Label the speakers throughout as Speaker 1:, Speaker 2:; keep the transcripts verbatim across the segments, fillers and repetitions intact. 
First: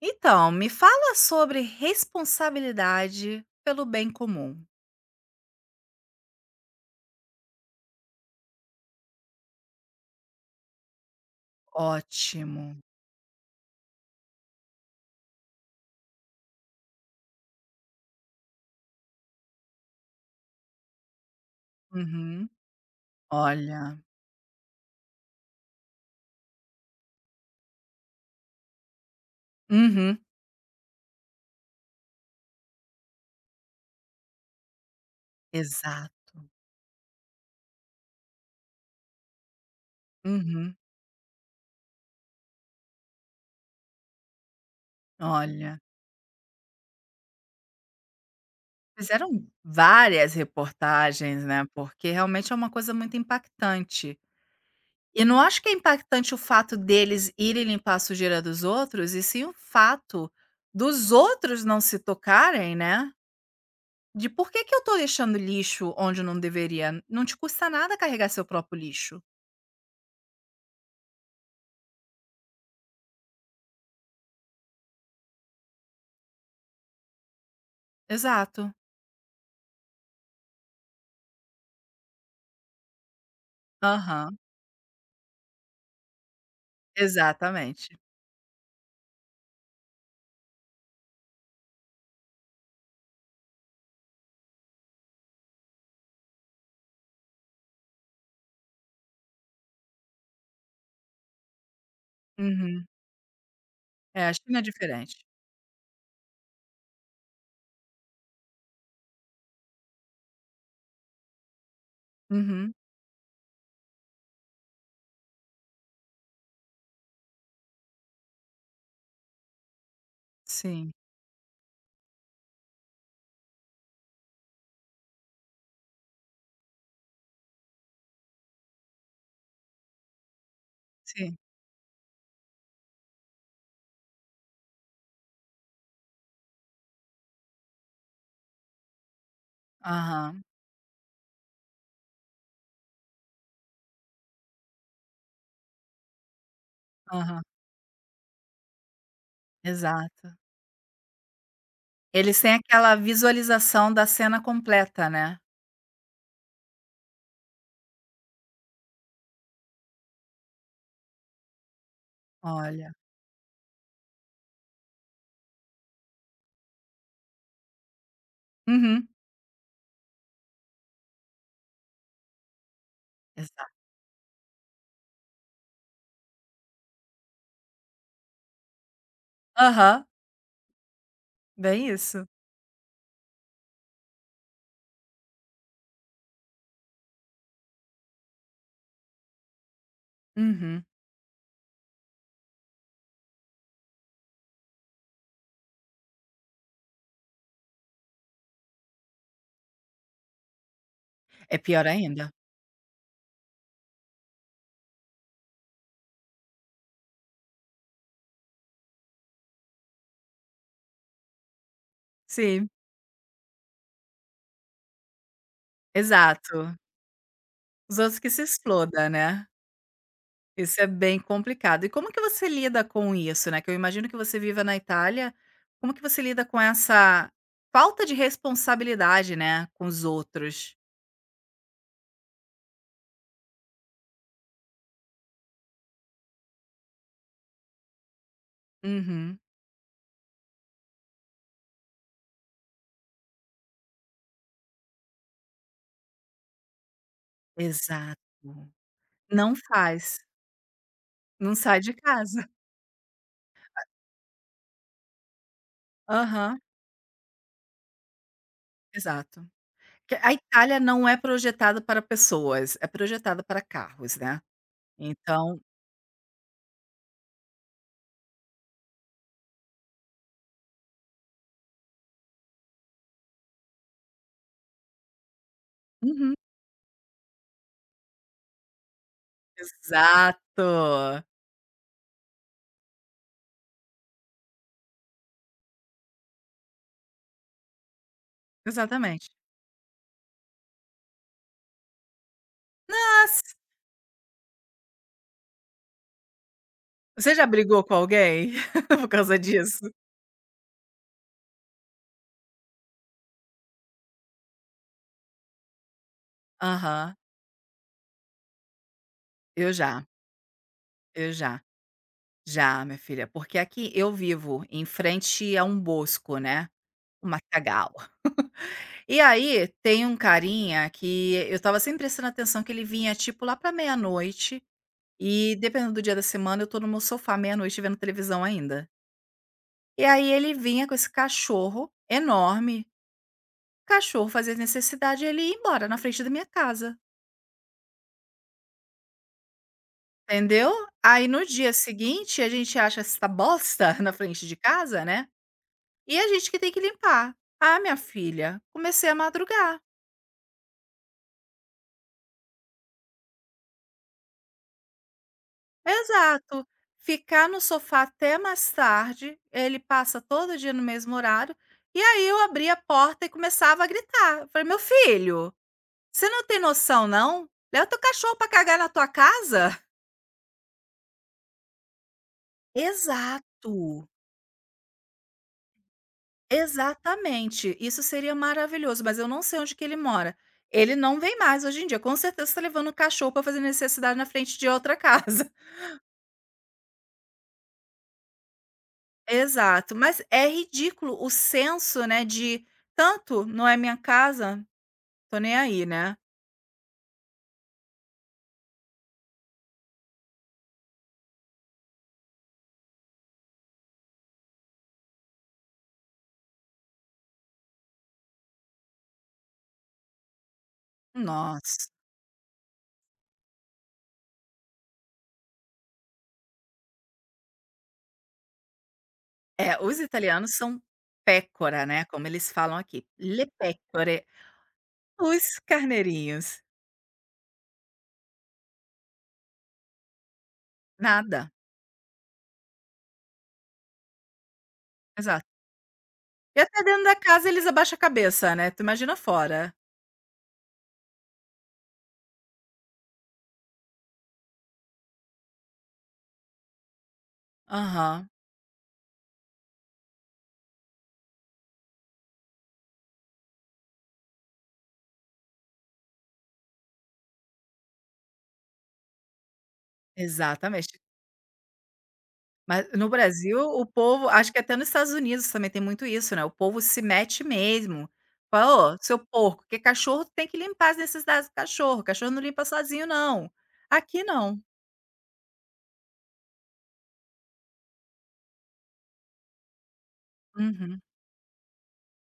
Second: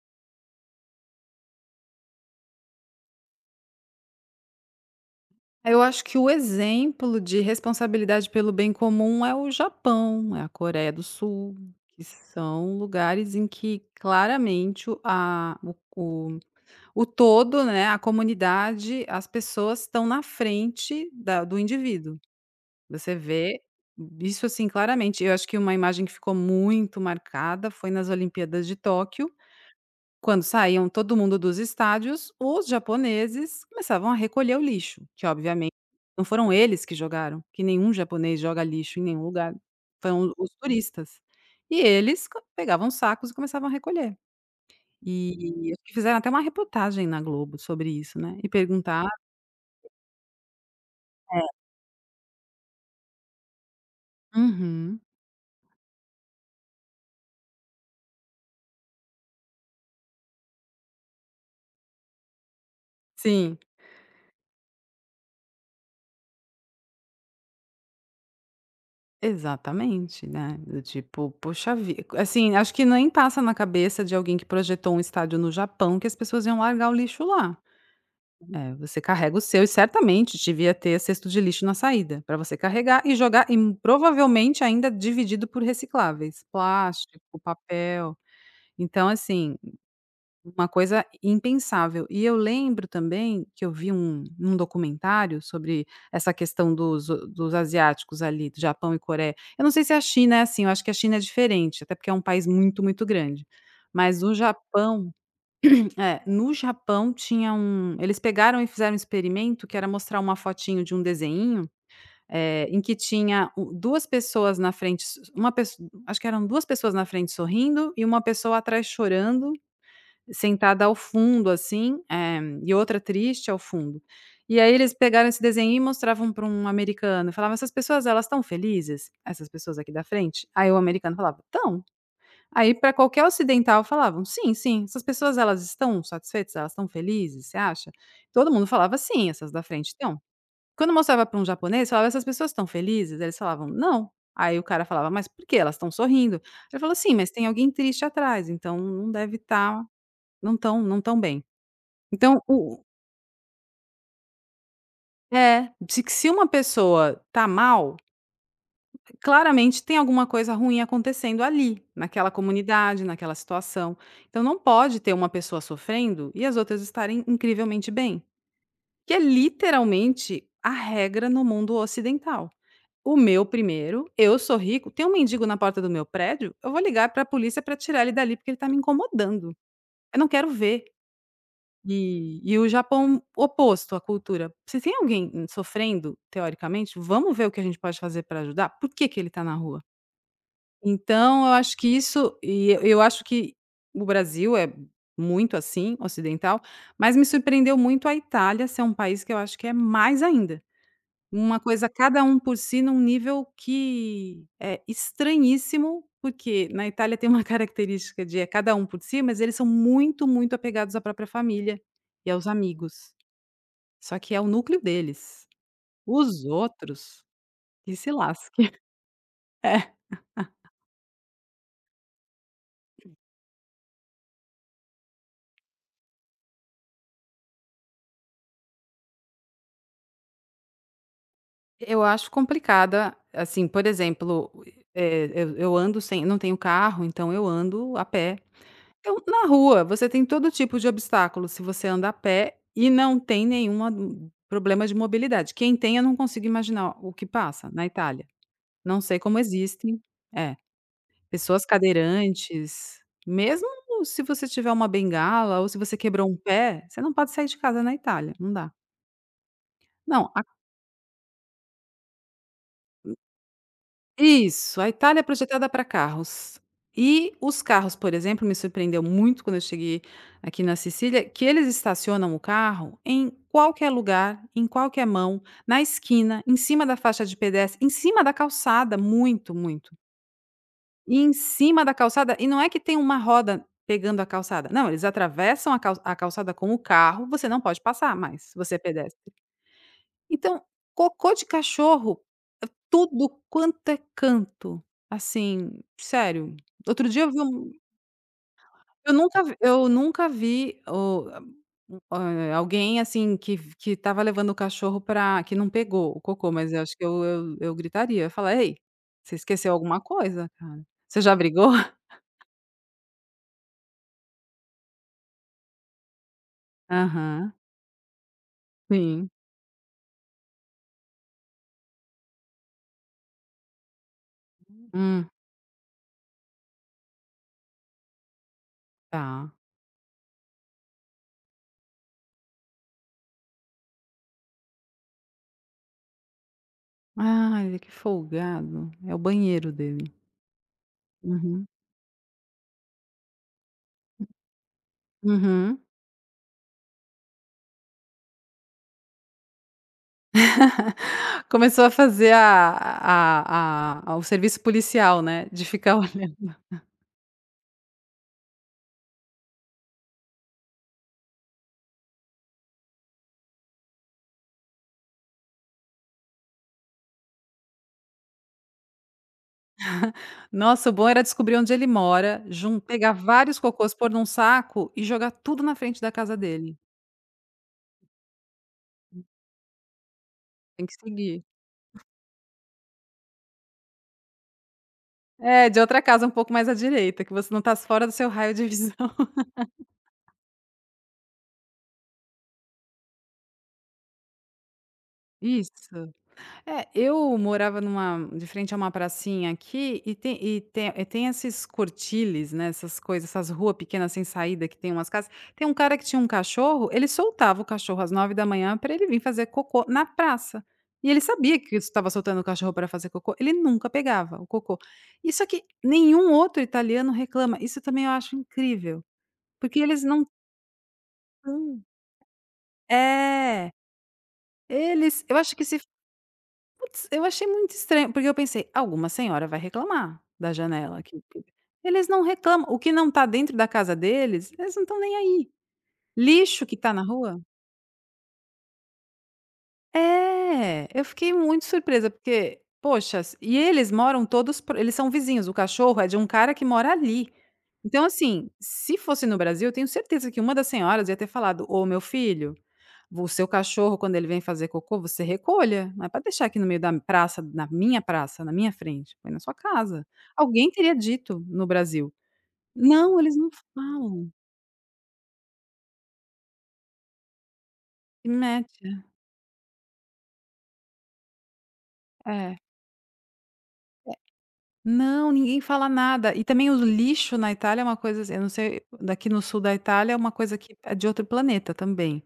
Speaker 1: Então, me fala sobre responsabilidade pelo bem comum.
Speaker 2: Eu acho que o exemplo de responsabilidade pelo bem comum é o Japão, é a Coreia do Sul, que
Speaker 1: Ótimo.
Speaker 2: são lugares em que claramente o a o o o todo, né, a comunidade, as pessoas estão na frente da do indivíduo.
Speaker 1: Uhum.
Speaker 2: Você vê
Speaker 1: Olha.
Speaker 2: isso, assim, claramente. Eu acho que uma imagem que ficou muito marcada foi nas Olimpíadas de Tóquio,
Speaker 1: Uhum.
Speaker 2: quando saíam todo mundo dos estádios, os japoneses começavam a recolher o lixo, que obviamente não
Speaker 1: Exato.
Speaker 2: foram eles que jogaram, que nenhum japonês joga lixo em nenhum lugar, foram os
Speaker 1: Uhum.
Speaker 2: turistas. E eles co pegavam sacos e começavam a recolher. E
Speaker 1: Olha.
Speaker 2: acho que fizeram até uma reportagem na Globo sobre isso, né, e perguntaram.
Speaker 1: Fizeram várias reportagens, né, porque realmente é uma coisa muito impactante.
Speaker 2: Uhum.
Speaker 1: E não acho que é impactante o fato deles irem limpar a sujeira dos outros, e sim o fato dos outros não se tocarem, né,
Speaker 2: Sim,
Speaker 1: de por que que eu tô deixando lixo onde não deveria. Não te custa nada carregar seu próprio lixo.
Speaker 2: exatamente, né, do tipo, poxa vi assim, acho que nem passa na cabeça de alguém que projetou um estádio no Japão que as pessoas iam largar o lixo lá.
Speaker 1: Exato.
Speaker 2: É, você carrega o seu e certamente devia ter cesto de lixo na saída, para você carregar e jogar e m-
Speaker 1: Aham,
Speaker 2: provavelmente ainda dividido por recicláveis, plástico,
Speaker 1: exatamente.
Speaker 2: papel. Então, assim, uma coisa impensável. E eu lembro também que eu vi um, um documentário sobre essa questão dos, dos asiáticos ali, do Japão e Coreia. Eu não sei se a China é assim, eu acho que a China é diferente, até porque é um país muito,
Speaker 1: Uhum.
Speaker 2: muito grande.
Speaker 1: É,
Speaker 2: Mas
Speaker 1: a
Speaker 2: o
Speaker 1: China é
Speaker 2: Japão
Speaker 1: diferente.
Speaker 2: é, no Japão tinha um eles pegaram e fizeram um experimento que era mostrar uma fotinho de um desenho eh,
Speaker 1: Uhum.
Speaker 2: em que tinha u duas pessoas na frente s uma pesso acho que eram duas pessoas na frente sorrindo e uma pessoa atrás chorando, sentada
Speaker 1: Sim,
Speaker 2: ao fundo assim, eh, e outra triste ao fundo. E aí eles pegaram esse desenho e mostravam para um americano, e falavam: "Essas pessoas elas estão felizes? Essas pessoas aqui da frente?" Aí o americano
Speaker 1: sim.
Speaker 2: falava: "Estão". Aí para qualquer ocidental falavam: "Sim, sim, essas pessoas elas estão satisfeitas, elas estão felizes, você acha?" Todo mundo falava: "Sim, essas da frente estão".
Speaker 1: Aham,
Speaker 2: Quando mostrava para um japonês, falava: "Essas pessoas estão felizes?" Eles falavam: "Não". Aí o cara falava: "Mas por quê? Elas estão sorrindo". Ele falou: "Sim, mas
Speaker 1: aham.
Speaker 2: tem alguém triste atrás, então não deve estar
Speaker 1: Exato.
Speaker 2: não tão não tão bem".
Speaker 1: Eles
Speaker 2: Então
Speaker 1: têm
Speaker 2: o
Speaker 1: aquela visualização da cena completa, né.
Speaker 2: é, se que se uma pessoa tá mal, claramente tem alguma coisa ruim acontecendo ali, naquela
Speaker 1: Olha.
Speaker 2: comunidade, naquela situação. Então não pode ter uma pessoa sofrendo e as outras estarem incrivelmente bem,
Speaker 1: Uhum.
Speaker 2: que é literalmente a regra no mundo ocidental. O meu
Speaker 1: Exato.
Speaker 2: primeiro, eu sou rico, tem um mendigo na porta do meu prédio, eu vou ligar para a polícia para tirar ele dali porque ele está me incomodando.
Speaker 1: Aham,
Speaker 2: Eu não quero ver.
Speaker 1: bem isso.
Speaker 2: E, e o Japão oposto à cultura. Se tem alguém hum, sofrendo, teoricamente, vamos ver o que a gente pode fazer para ajudar. Por que, que ele está na rua?
Speaker 1: Uhum.
Speaker 2: Então, eu acho que isso e eu eu acho que o Brasil é muito assim, ocidental, mas me surpreendeu muito a Itália ser um país que eu acho que é mais ainda.
Speaker 1: É
Speaker 2: Uma
Speaker 1: pior
Speaker 2: coisa cada
Speaker 1: ainda.
Speaker 2: um por si num nível que é estranhíssimo, porque na Itália tem uma característica de é cada um por si, mas eles são muito, muito apegados à própria família e aos
Speaker 1: Sim,
Speaker 2: amigos. Só que é o núcleo deles. Os
Speaker 1: exato.
Speaker 2: outros que
Speaker 1: Os
Speaker 2: se
Speaker 1: outros que se
Speaker 2: lasquem.
Speaker 1: exploda, né. Isso é bem complicado. E como que você lida com isso, né, que eu imagino que você viva na Itália, como que você lida com essa falta de responsabilidade, né, com os outros?
Speaker 2: Eu acho complicada, assim, por exemplo, eh, eu eu ando sem não tenho carro, então eu ando a pé. Então,
Speaker 1: Uhum,
Speaker 2: na rua, você tem todo tipo de obstáculo se você anda a pé e não tem nenhuma hum, problema de mobilidade. Quem tem, eu não consigo imaginar o que passa na
Speaker 1: exato.
Speaker 2: Itália. Não sei como
Speaker 1: Não
Speaker 2: existem
Speaker 1: faz,
Speaker 2: é,
Speaker 1: não
Speaker 2: pessoas
Speaker 1: sai de casa.
Speaker 2: cadeirantes, mesmo se você tiver uma bengala ou se você quebrou um
Speaker 1: Aham,
Speaker 2: pé, você não pode sair de casa na Itália, não dá.
Speaker 1: exato. Que a
Speaker 2: Não,
Speaker 1: Itália não é projetada para pessoas, é projetada para carros, né.
Speaker 2: isso, a Itália é
Speaker 1: Então
Speaker 2: projetada para carros. E os carros, por exemplo, me surpreendeu muito quando eu cheguei aqui na Sicília, que eles estacionam o carro em qualquer lugar, em qualquer mão, na
Speaker 1: uhum,
Speaker 2: esquina, em cima da faixa de pedestre, em cima da calçada, muito, muito. E
Speaker 1: exato,
Speaker 2: em cima da calçada, e não é que tem uma roda pegando a calçada, não, eles atravessam a cal a calçada com o carro, você não pode passar mais, se você é
Speaker 1: exatamente.
Speaker 2: pedestre. Então, cocô de cachorro tudo
Speaker 1: Mas,
Speaker 2: quanto é canto, assim, sério. Outro dia eu
Speaker 1: você
Speaker 2: vi
Speaker 1: já
Speaker 2: um
Speaker 1: brigou com alguém por
Speaker 2: eu
Speaker 1: causa
Speaker 2: nunca vi eu
Speaker 1: disso?
Speaker 2: nunca vi o hã, alguém, assim, que que estava levando o cachorro pra que não pegou o cocô, mas eu acho que
Speaker 1: Aham.
Speaker 2: eu eu eu gritaria, eu ia falar: "Ei, você
Speaker 1: Eu
Speaker 2: esqueceu alguma
Speaker 1: já,
Speaker 2: coisa, cara. Você
Speaker 1: eu
Speaker 2: já
Speaker 1: já.
Speaker 2: brigou?"
Speaker 1: Já, minha filha, porque aqui eu vivo em frente a um bosco, né, um
Speaker 2: Aham,
Speaker 1: matagal. E
Speaker 2: sim.
Speaker 1: aí tem um carinha que eu estava sempre prestando atenção que ele vinha, tipo, lá pra meia-noite
Speaker 2: Hum,
Speaker 1: e dependendo do dia da semana, eu tô no meu sofá meia-noite vendo televisão ainda.
Speaker 2: tá.
Speaker 1: E aí ele vinha com esse cachorro enorme, cachorro fazia necessidade, e ele ia embora na frente da minha casa,
Speaker 2: Ai, que folgado. É o banheiro dele.
Speaker 1: entendeu? Aí no
Speaker 2: Uhum,
Speaker 1: dia seguinte a gente acha essa bosta na frente de casa, né
Speaker 2: uhum.
Speaker 1: E a gente que tem que limpar. Ah, minha filha, comecei a madrugar.
Speaker 2: Começou a fazer a a a a- o serviço policial, né, de ficar olhando.
Speaker 1: Exato. Ficar no sofá até mais tarde, ele passa todo dia no mesmo horário, e aí eu abria a porta e começava a gritar. Eu falei: "Meu filho, você não tem noção não? Leva teu cachorro pra cagar na tua casa?".
Speaker 2: Nossa, o bom era descobrir onde ele mora, jun pegar vários cocôs,
Speaker 1: Exato,
Speaker 2: pôr num saco e jogar tudo na frente da casa dele.
Speaker 1: exatamente. Isso seria maravilhoso, mas eu não sei onde que ele mora.
Speaker 2: Tem
Speaker 1: Ele
Speaker 2: que
Speaker 1: não vem
Speaker 2: seguir.
Speaker 1: mais hoje em dia, com certeza está levando o cachorro para fazer necessidade na frente de outra casa.
Speaker 2: É, de outra casa um pouco mais à direita, que você não tá fora do seu raio de visão.
Speaker 1: Exato, mas é ridículo o senso, né, de tanto não é minha casa, tô nem aí,
Speaker 2: Isso.
Speaker 1: né.
Speaker 2: É, eu morava numa de frente a uma pracinha aqui e tem e tem e tem esses cortiles, né, essas coisas, essas ruas pequenas sem saída que tem umas casas. Tem um cara que tinha um cachorro, ele soltava o cachorro às nove da manhã para ele vir fazer cocô na praça. E ele sabia que
Speaker 1: Nossa.
Speaker 2: estava soltando o cachorro para fazer cocô, ele nunca pegava o cocô. Isso aqui nenhum outro italiano reclama, isso também eu acho incrível,
Speaker 1: É,
Speaker 2: porque
Speaker 1: os
Speaker 2: eles não
Speaker 1: italianos são
Speaker 2: tão
Speaker 1: pecora, né, como eles falam aqui, le
Speaker 2: é,
Speaker 1: pecore,
Speaker 2: eles eu acho
Speaker 1: os
Speaker 2: que se
Speaker 1: carneirinhos,
Speaker 2: Putz, eu achei muito estranho, porque eu pensei: "Alguma senhora vai reclamar da janela que que".
Speaker 1: nada,
Speaker 2: Eles não reclamam, o que não está dentro da casa deles, eles não estão nem
Speaker 1: exato.
Speaker 2: aí.
Speaker 1: E
Speaker 2: Lixo que
Speaker 1: até
Speaker 2: está na
Speaker 1: dentro da
Speaker 2: rua,
Speaker 1: casa eles abaixa a cabeça, né, tu imagina fora.
Speaker 2: é, eu fiquei muito surpresa, porque, poxa, s e eles moram todos pro eles são vizinhos, o cachorro é de um cara que mora ali. Então,
Speaker 1: Aham,
Speaker 2: assim, se fosse no Brasil, eu tenho certeza que uma das senhoras ia ter falado: "Ô, meu filho, o seu cachorro, quando ele vem fazer cocô, você recolha, não é para deixar aqui no meio da praça, na minha praça, na minha frente, põe na sua casa". Alguém teria
Speaker 1: exatamente.
Speaker 2: dito no Brasil.
Speaker 1: Mas no
Speaker 2: Não, eles não
Speaker 1: Brasil, o povo
Speaker 2: falam.
Speaker 1: acho que até nos Estados Unidos também tem muito isso, né, o povo se mete mesmo.
Speaker 2: Se
Speaker 1: Fala: "Ô,
Speaker 2: mete.
Speaker 1: seu porco", porque cachorro tem que limpar as necessidades do cachorro, cachorro não
Speaker 2: É.
Speaker 1: limpa sozinho não. Aqui não.
Speaker 2: Não, ninguém fala nada. E também o lixo na Itália é uma coisa assim, eu não sei, daqui no sul da Itália é uma coisa que é
Speaker 1: Uhum.
Speaker 2: de outro planeta também.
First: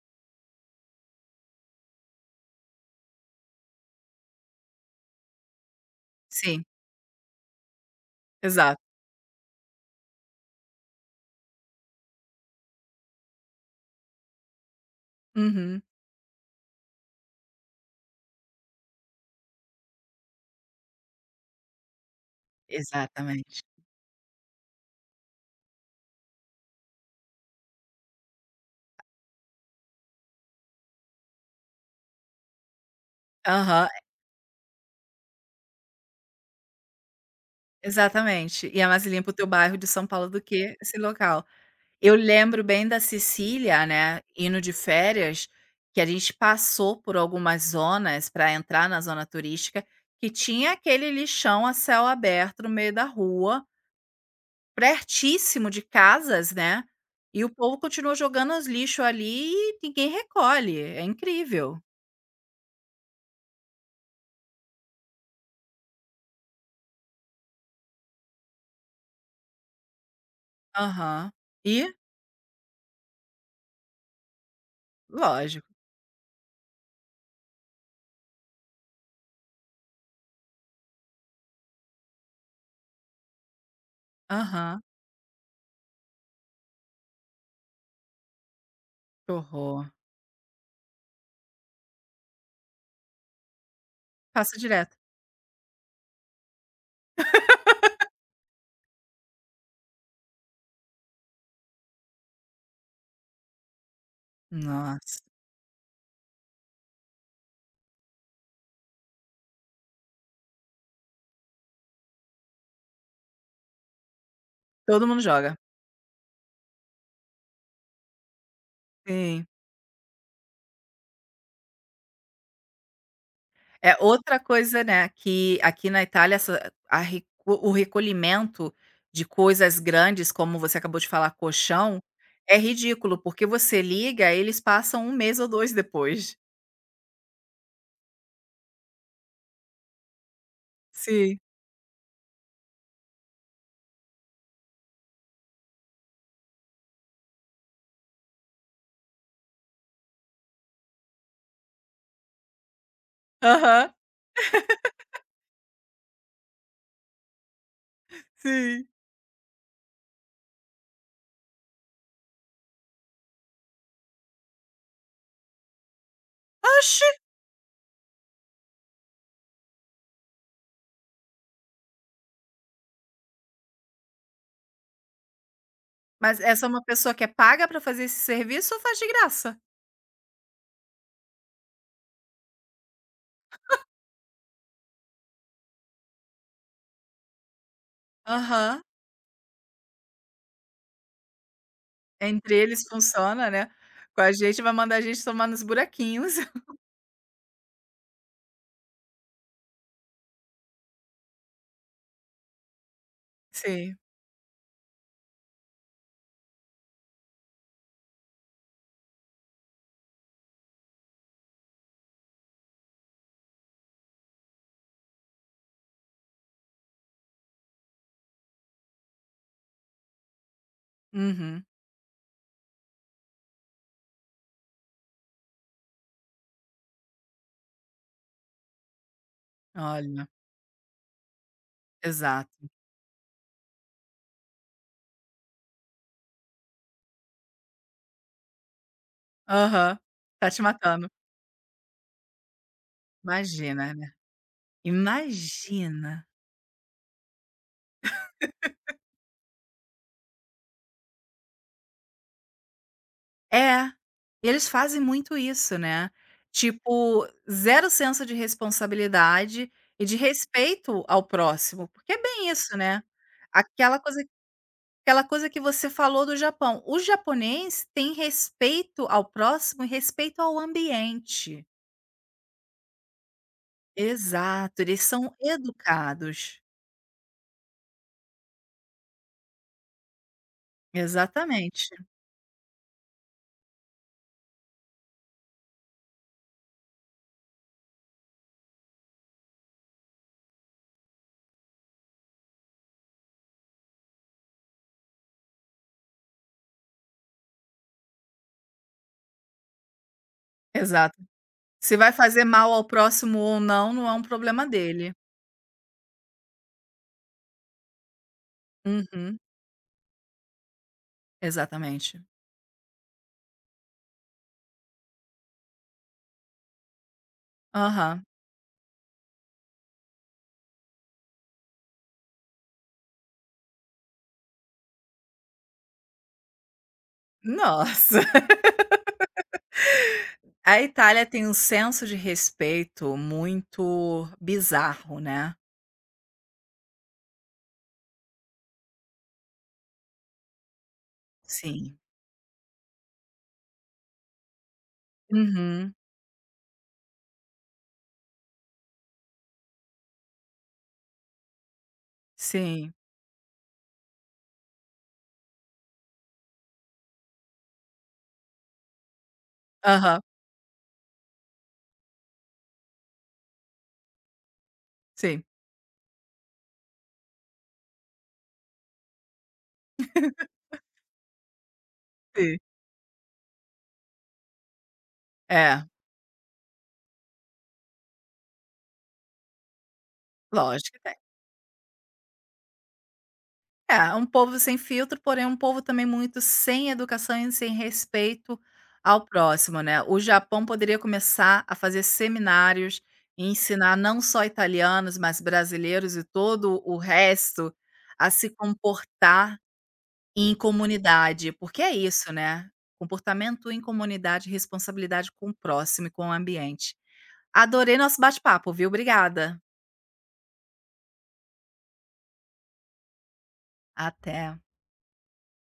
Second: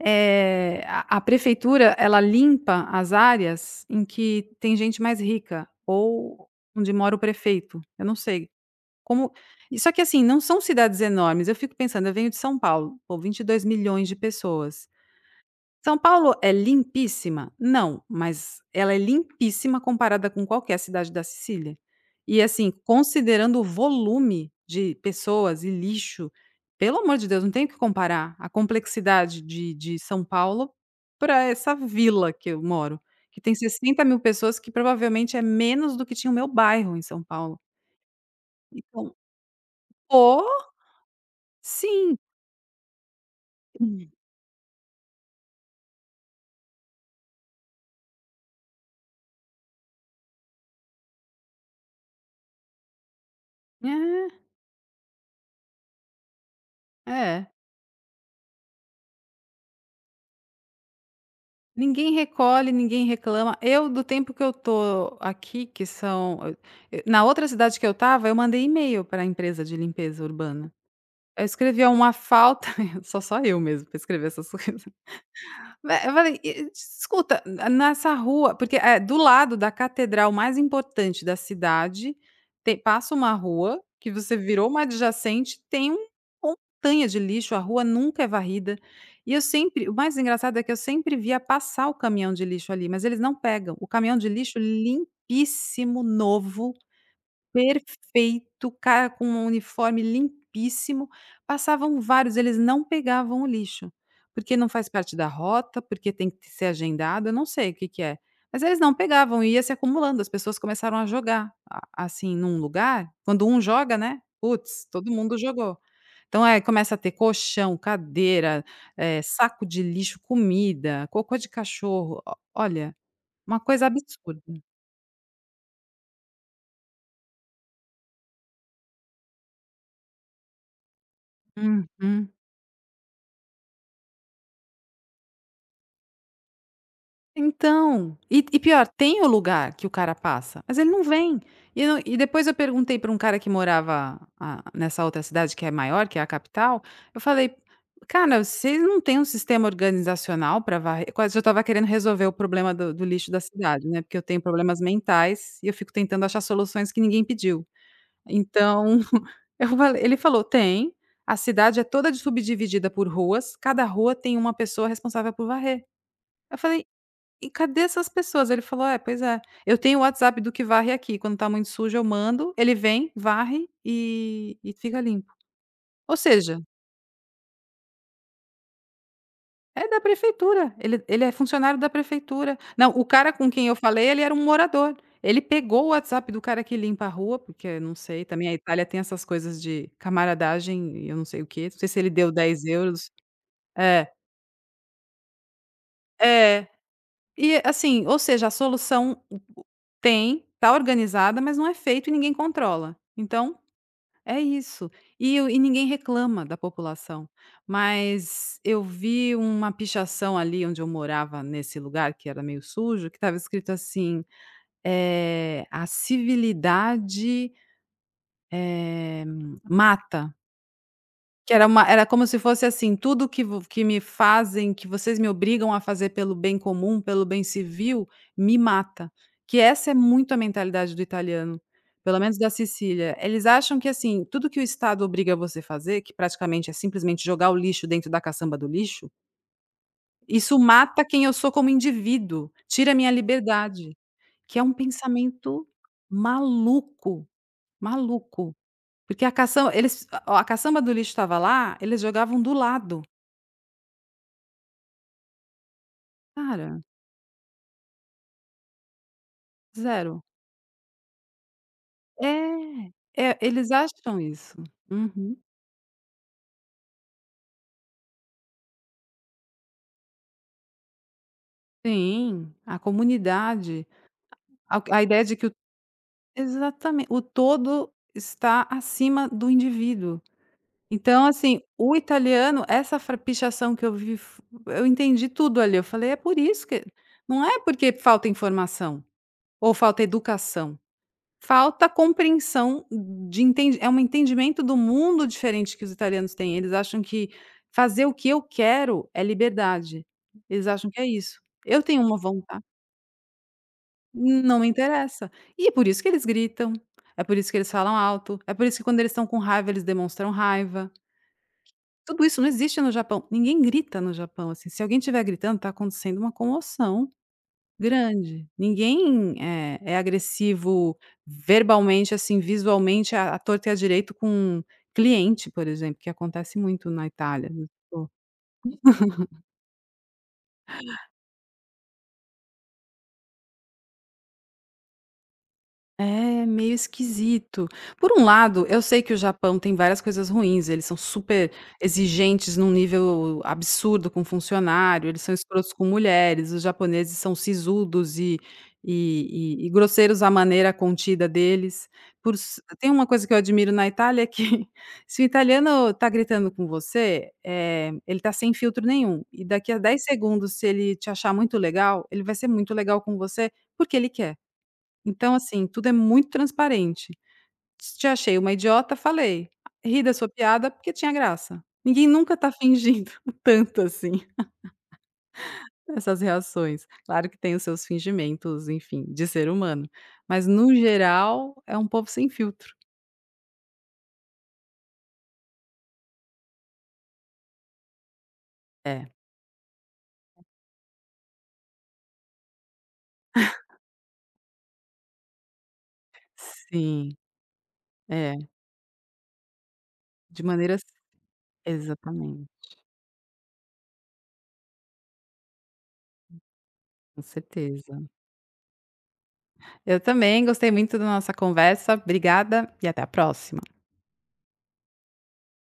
Speaker 2: Eh, a a prefeitura, ela limpa as áreas em que tem gente mais rica ou
Speaker 1: Sim,
Speaker 2: onde mora o prefeito, eu não sei.
Speaker 1: exato.
Speaker 2: Como e só que assim, não são cidades enormes, eu fico pensando, eu venho de São Paulo, pô, vinte e dois milhões de pessoas.
Speaker 1: Uhum.
Speaker 2: São Paulo é limpíssima? Não, mas ela é limpíssima comparada com qualquer cidade da Sicília. E assim, considerando
Speaker 1: Exatamente.
Speaker 2: o volume de pessoas e lixo, pelo amor de Deus, não tem o que comparar a complexidade de de São Paulo para essa vila que eu moro, que tem
Speaker 1: Aham,
Speaker 2: sessenta mil pessoas, que provavelmente é menos do que tinha o meu bairro em São Paulo.
Speaker 1: exatamente. E é mais
Speaker 2: Então
Speaker 1: limpo o teu bairro de São Paulo do
Speaker 2: oh,
Speaker 1: que esse local. Eu
Speaker 2: sim.
Speaker 1: lembro bem da Sicília, né, indo de férias, que a gente passou por algumas zonas para entrar na zona turística, que tinha aquele lixão a céu aberto no meio da rua,
Speaker 2: É,
Speaker 1: pertíssimo de casas, né, e
Speaker 2: é.
Speaker 1: o povo continua jogando os lixo ali e ninguém recolhe, é incrível.
Speaker 2: Ninguém recolhe, ninguém reclama. Eu, do tempo que eu tô aqui, que são eu eu- na outra cidade que eu estava, eu mandei e-mail para a empresa de limpeza urbana.
Speaker 1: Aham.
Speaker 2: Eu escrevi
Speaker 1: E
Speaker 2: uma falta só só eu mesmo para escrever essas coisas.
Speaker 1: lógico.
Speaker 2: Vai eu falei: "E escuta, nessa rua", porque, eh, do lado da catedral mais importante da cidade, tem passa uma rua que você virou
Speaker 1: Aham.
Speaker 2: uma adjacente, tem um uma montanha de lixo, a rua nunca é varrida.
Speaker 1: Que
Speaker 2: E eu sempre
Speaker 1: horror.
Speaker 2: o mais engraçado é que eu sempre via passar o caminhão de lixo ali, mas eles não pegam. O caminhão de
Speaker 1: Passa
Speaker 2: lixo
Speaker 1: direto.
Speaker 2: limpíssimo, novo, perfeito, cara com um uniforme limpíssimo, passavam vários, eles não pegavam o lixo, porque não faz parte
Speaker 1: Nossa,
Speaker 2: da rota, porque tem que ser agendado, eu não sei o que que é, mas eles não pegavam e ia se acumulando, as pessoas começaram a jogar, a assim, num lugar, quando um joga, né, putz,
Speaker 1: todo
Speaker 2: todo
Speaker 1: mundo
Speaker 2: mundo
Speaker 1: joga.
Speaker 2: jogou. Então, eh, começa a ter colchão, cadeira, eh,
Speaker 1: Sim.
Speaker 2: saco de lixo, comida, cocô de cachorro, o olha, uma coisa
Speaker 1: É outra
Speaker 2: absurda.
Speaker 1: coisa, né, que aqui na Itália essa a reco o recolhimento de coisas grandes, como você acabou de falar, colchão,
Speaker 2: Uhum.
Speaker 1: é ridículo, porque você liga, eles passam um mês ou dois depois.
Speaker 2: Então, e e pior, tem o lugar que o cara passa, mas ele não
Speaker 1: Sim.
Speaker 2: vem. E eu não e depois eu perguntei para um cara que morava a nessa outra cidade que é maior, que é a capital, eu falei: "Cara, vocês não têm um sistema organizacional para varrer?" Quase eu estava querendo resolver o problema do do lixo da cidade,
Speaker 1: Aham,
Speaker 2: né, porque eu tenho problemas mentais e eu fico tentando achar soluções que ninguém pediu.
Speaker 1: sim.
Speaker 2: Então, eu falei ele falou: "Tem, a cidade é toda subdividida por ruas, cada rua tem uma pessoa responsável por varrer". Eu falei:
Speaker 1: "Oxe,
Speaker 2: e cadê essas pessoas? Ele falou: "É, pois é, eu tenho o WhatsApp do que varre aqui, quando tá muito sujo eu mando, ele vem, varre e e fica limpo". Ou
Speaker 1: mas
Speaker 2: seja,
Speaker 1: essa é uma pessoa que é paga para fazer esse serviço ou faz de graça?"
Speaker 2: é da prefeitura, ele ele é funcionário da prefeitura. Não, o cara com quem eu falei, ele era um morador. Ele pegou o WhatsApp do cara que limpa a rua, porque não sei, também a
Speaker 1: Aham.
Speaker 2: Itália tem essas coisas de camaradagem e eu não sei o quê, não sei se ele deu
Speaker 1: Entre
Speaker 2: dez
Speaker 1: eles
Speaker 2: euros.
Speaker 1: funciona, né,
Speaker 2: É,
Speaker 1: com a gente vai mandar a gente tomar nos buraquinhos.
Speaker 2: é. E assim, ou seja, a solução tem, tá organizada, mas não é feito e ninguém controla. Então
Speaker 1: Sim.
Speaker 2: é isso. E o e ninguém reclama da população, mas eu vi uma pichação ali onde eu morava, nesse lugar que era meio sujo, que estava escrito assim, eh, "A civilidade, eh, mata". Que
Speaker 1: Uhum.
Speaker 2: era uma era como se fosse assim, tudo que vo que me fazem, que vocês me obrigam a fazer pelo bem comum, pelo bem civil, me mata. Que essa é
Speaker 1: Olha,
Speaker 2: muito a mentalidade do italiano, pelo menos da
Speaker 1: exato.
Speaker 2: Sicília. Eles acham que assim, tudo que o Estado obriga você a fazer, que praticamente é simplesmente jogar o lixo dentro da caçamba do lixo,
Speaker 1: Aham. Tá
Speaker 2: isso
Speaker 1: te
Speaker 2: mata
Speaker 1: matando.
Speaker 2: quem eu sou como indivíduo, tira minha
Speaker 1: Imagina,
Speaker 2: liberdade,
Speaker 1: né.
Speaker 2: que é um pensamento
Speaker 1: Imagina.
Speaker 2: maluco, maluco. Porque a caçam eles a a caçamba do lixo estava lá, eles jogavam do lado.
Speaker 1: É, eles fazem muito isso, né.
Speaker 2: Cara,
Speaker 1: Tipo, zero senso de responsabilidade e de
Speaker 2: zero.
Speaker 1: respeito ao próximo, porque é bem isso, né.
Speaker 2: É, é, eles
Speaker 1: Aquela
Speaker 2: acham
Speaker 1: coisa
Speaker 2: isso.
Speaker 1: aquela
Speaker 2: Uhum.
Speaker 1: coisa que você falou do Japão, o japonês tem respeito ao próximo e respeito ao ambiente.
Speaker 2: Sim, a comunidade, a
Speaker 1: Exato, eles
Speaker 2: a ideia
Speaker 1: são
Speaker 2: de que o
Speaker 1: educados.
Speaker 2: exatamente, o todo está acima do indivíduo. Então, assim, o
Speaker 1: Exatamente,
Speaker 2: italiano, essa fra pichação que eu vi f eu entendi tudo ali, eu falei: "É por isso que". Não é porque falta informação ou falta educação. Falta compreensão de enten é um entendimento do mundo diferente que os italianos têm, eles acham que fazer o que eu quero é liberdade, eles acham que é
Speaker 1: exato.
Speaker 2: isso. Eu
Speaker 1: Se
Speaker 2: tenho
Speaker 1: vai
Speaker 2: uma
Speaker 1: fazer
Speaker 2: vontade,
Speaker 1: mal ao próximo ou não, não é um
Speaker 2: não
Speaker 1: problema
Speaker 2: me
Speaker 1: dele.
Speaker 2: interessa. E é por isso que eles gritam, é por isso que eles falam alto, é por isso que quando eles estão
Speaker 1: Uhum.
Speaker 2: com raiva eles demonstram raiva.
Speaker 1: Exatamente.
Speaker 2: Tudo isso não existe no Japão, ninguém grita no Japão, assim, se alguém estiver gritando, está acontecendo uma comoção.
Speaker 1: Aham.
Speaker 2: Grande. Ninguém é é agressivo verbalmente, assim, visualmente à à torto e à direito com um cliente, por exemplo, que acontece muito na Itália, né?
Speaker 1: Nossa! A Itália tem um senso de respeito muito bizarro, né.
Speaker 2: É meio esquisito. Por um lado, eu sei que o Japão tem várias coisas ruins, eles são super
Speaker 1: Sim.
Speaker 2: exigentes num nível absurdo com funcionário, eles são escrotos com
Speaker 1: Uhum.
Speaker 2: mulheres, os japoneses são sisudos e e e e grosseiros à maneira contida deles. Por s tem
Speaker 1: Sim.
Speaker 2: uma coisa que eu admiro na Itália é que se o italiano está gritando com você, eh, ele está sem filtro nenhum, e daqui a dez
Speaker 1: Aham.
Speaker 2: segundos, se ele te achar muito legal, ele vai ser muito legal com você, porque ele quer. Então,
Speaker 1: Sim,
Speaker 2: assim, tudo é muito transparente. Se te achei uma idiota, falei. Ri da sua piada porque tinha graça. Ninguém nunca tá
Speaker 1: sim.
Speaker 2: fingindo tanto assim
Speaker 1: É,
Speaker 2: essas reações. Claro que tem os seus fingimentos, enfim, de ser humano, mas no
Speaker 1: lógico que tem.
Speaker 2: geral é um povo sem filtro.
Speaker 1: É, um povo sem filtro, porém um povo também muito sem educação e sem respeito
Speaker 2: É,
Speaker 1: ao próximo, né. O Japão poderia começar a fazer seminários e ensinar não só italianos, mas brasileiros e todo o
Speaker 2: sim,
Speaker 1: resto a
Speaker 2: é,
Speaker 1: se comportar
Speaker 2: de
Speaker 1: em
Speaker 2: maneiras
Speaker 1: comunidade, porque é isso,
Speaker 2: exatamente,
Speaker 1: né, comportamento em comunidade, responsabilidade com o próximo e com o ambiente.
Speaker 2: com certeza.
Speaker 1: Adorei nosso bate-papo, viu, obrigada.
Speaker 2: Eu também gostei muito da nossa conversa. Obrigada e até a próxima.
Speaker 1: Até.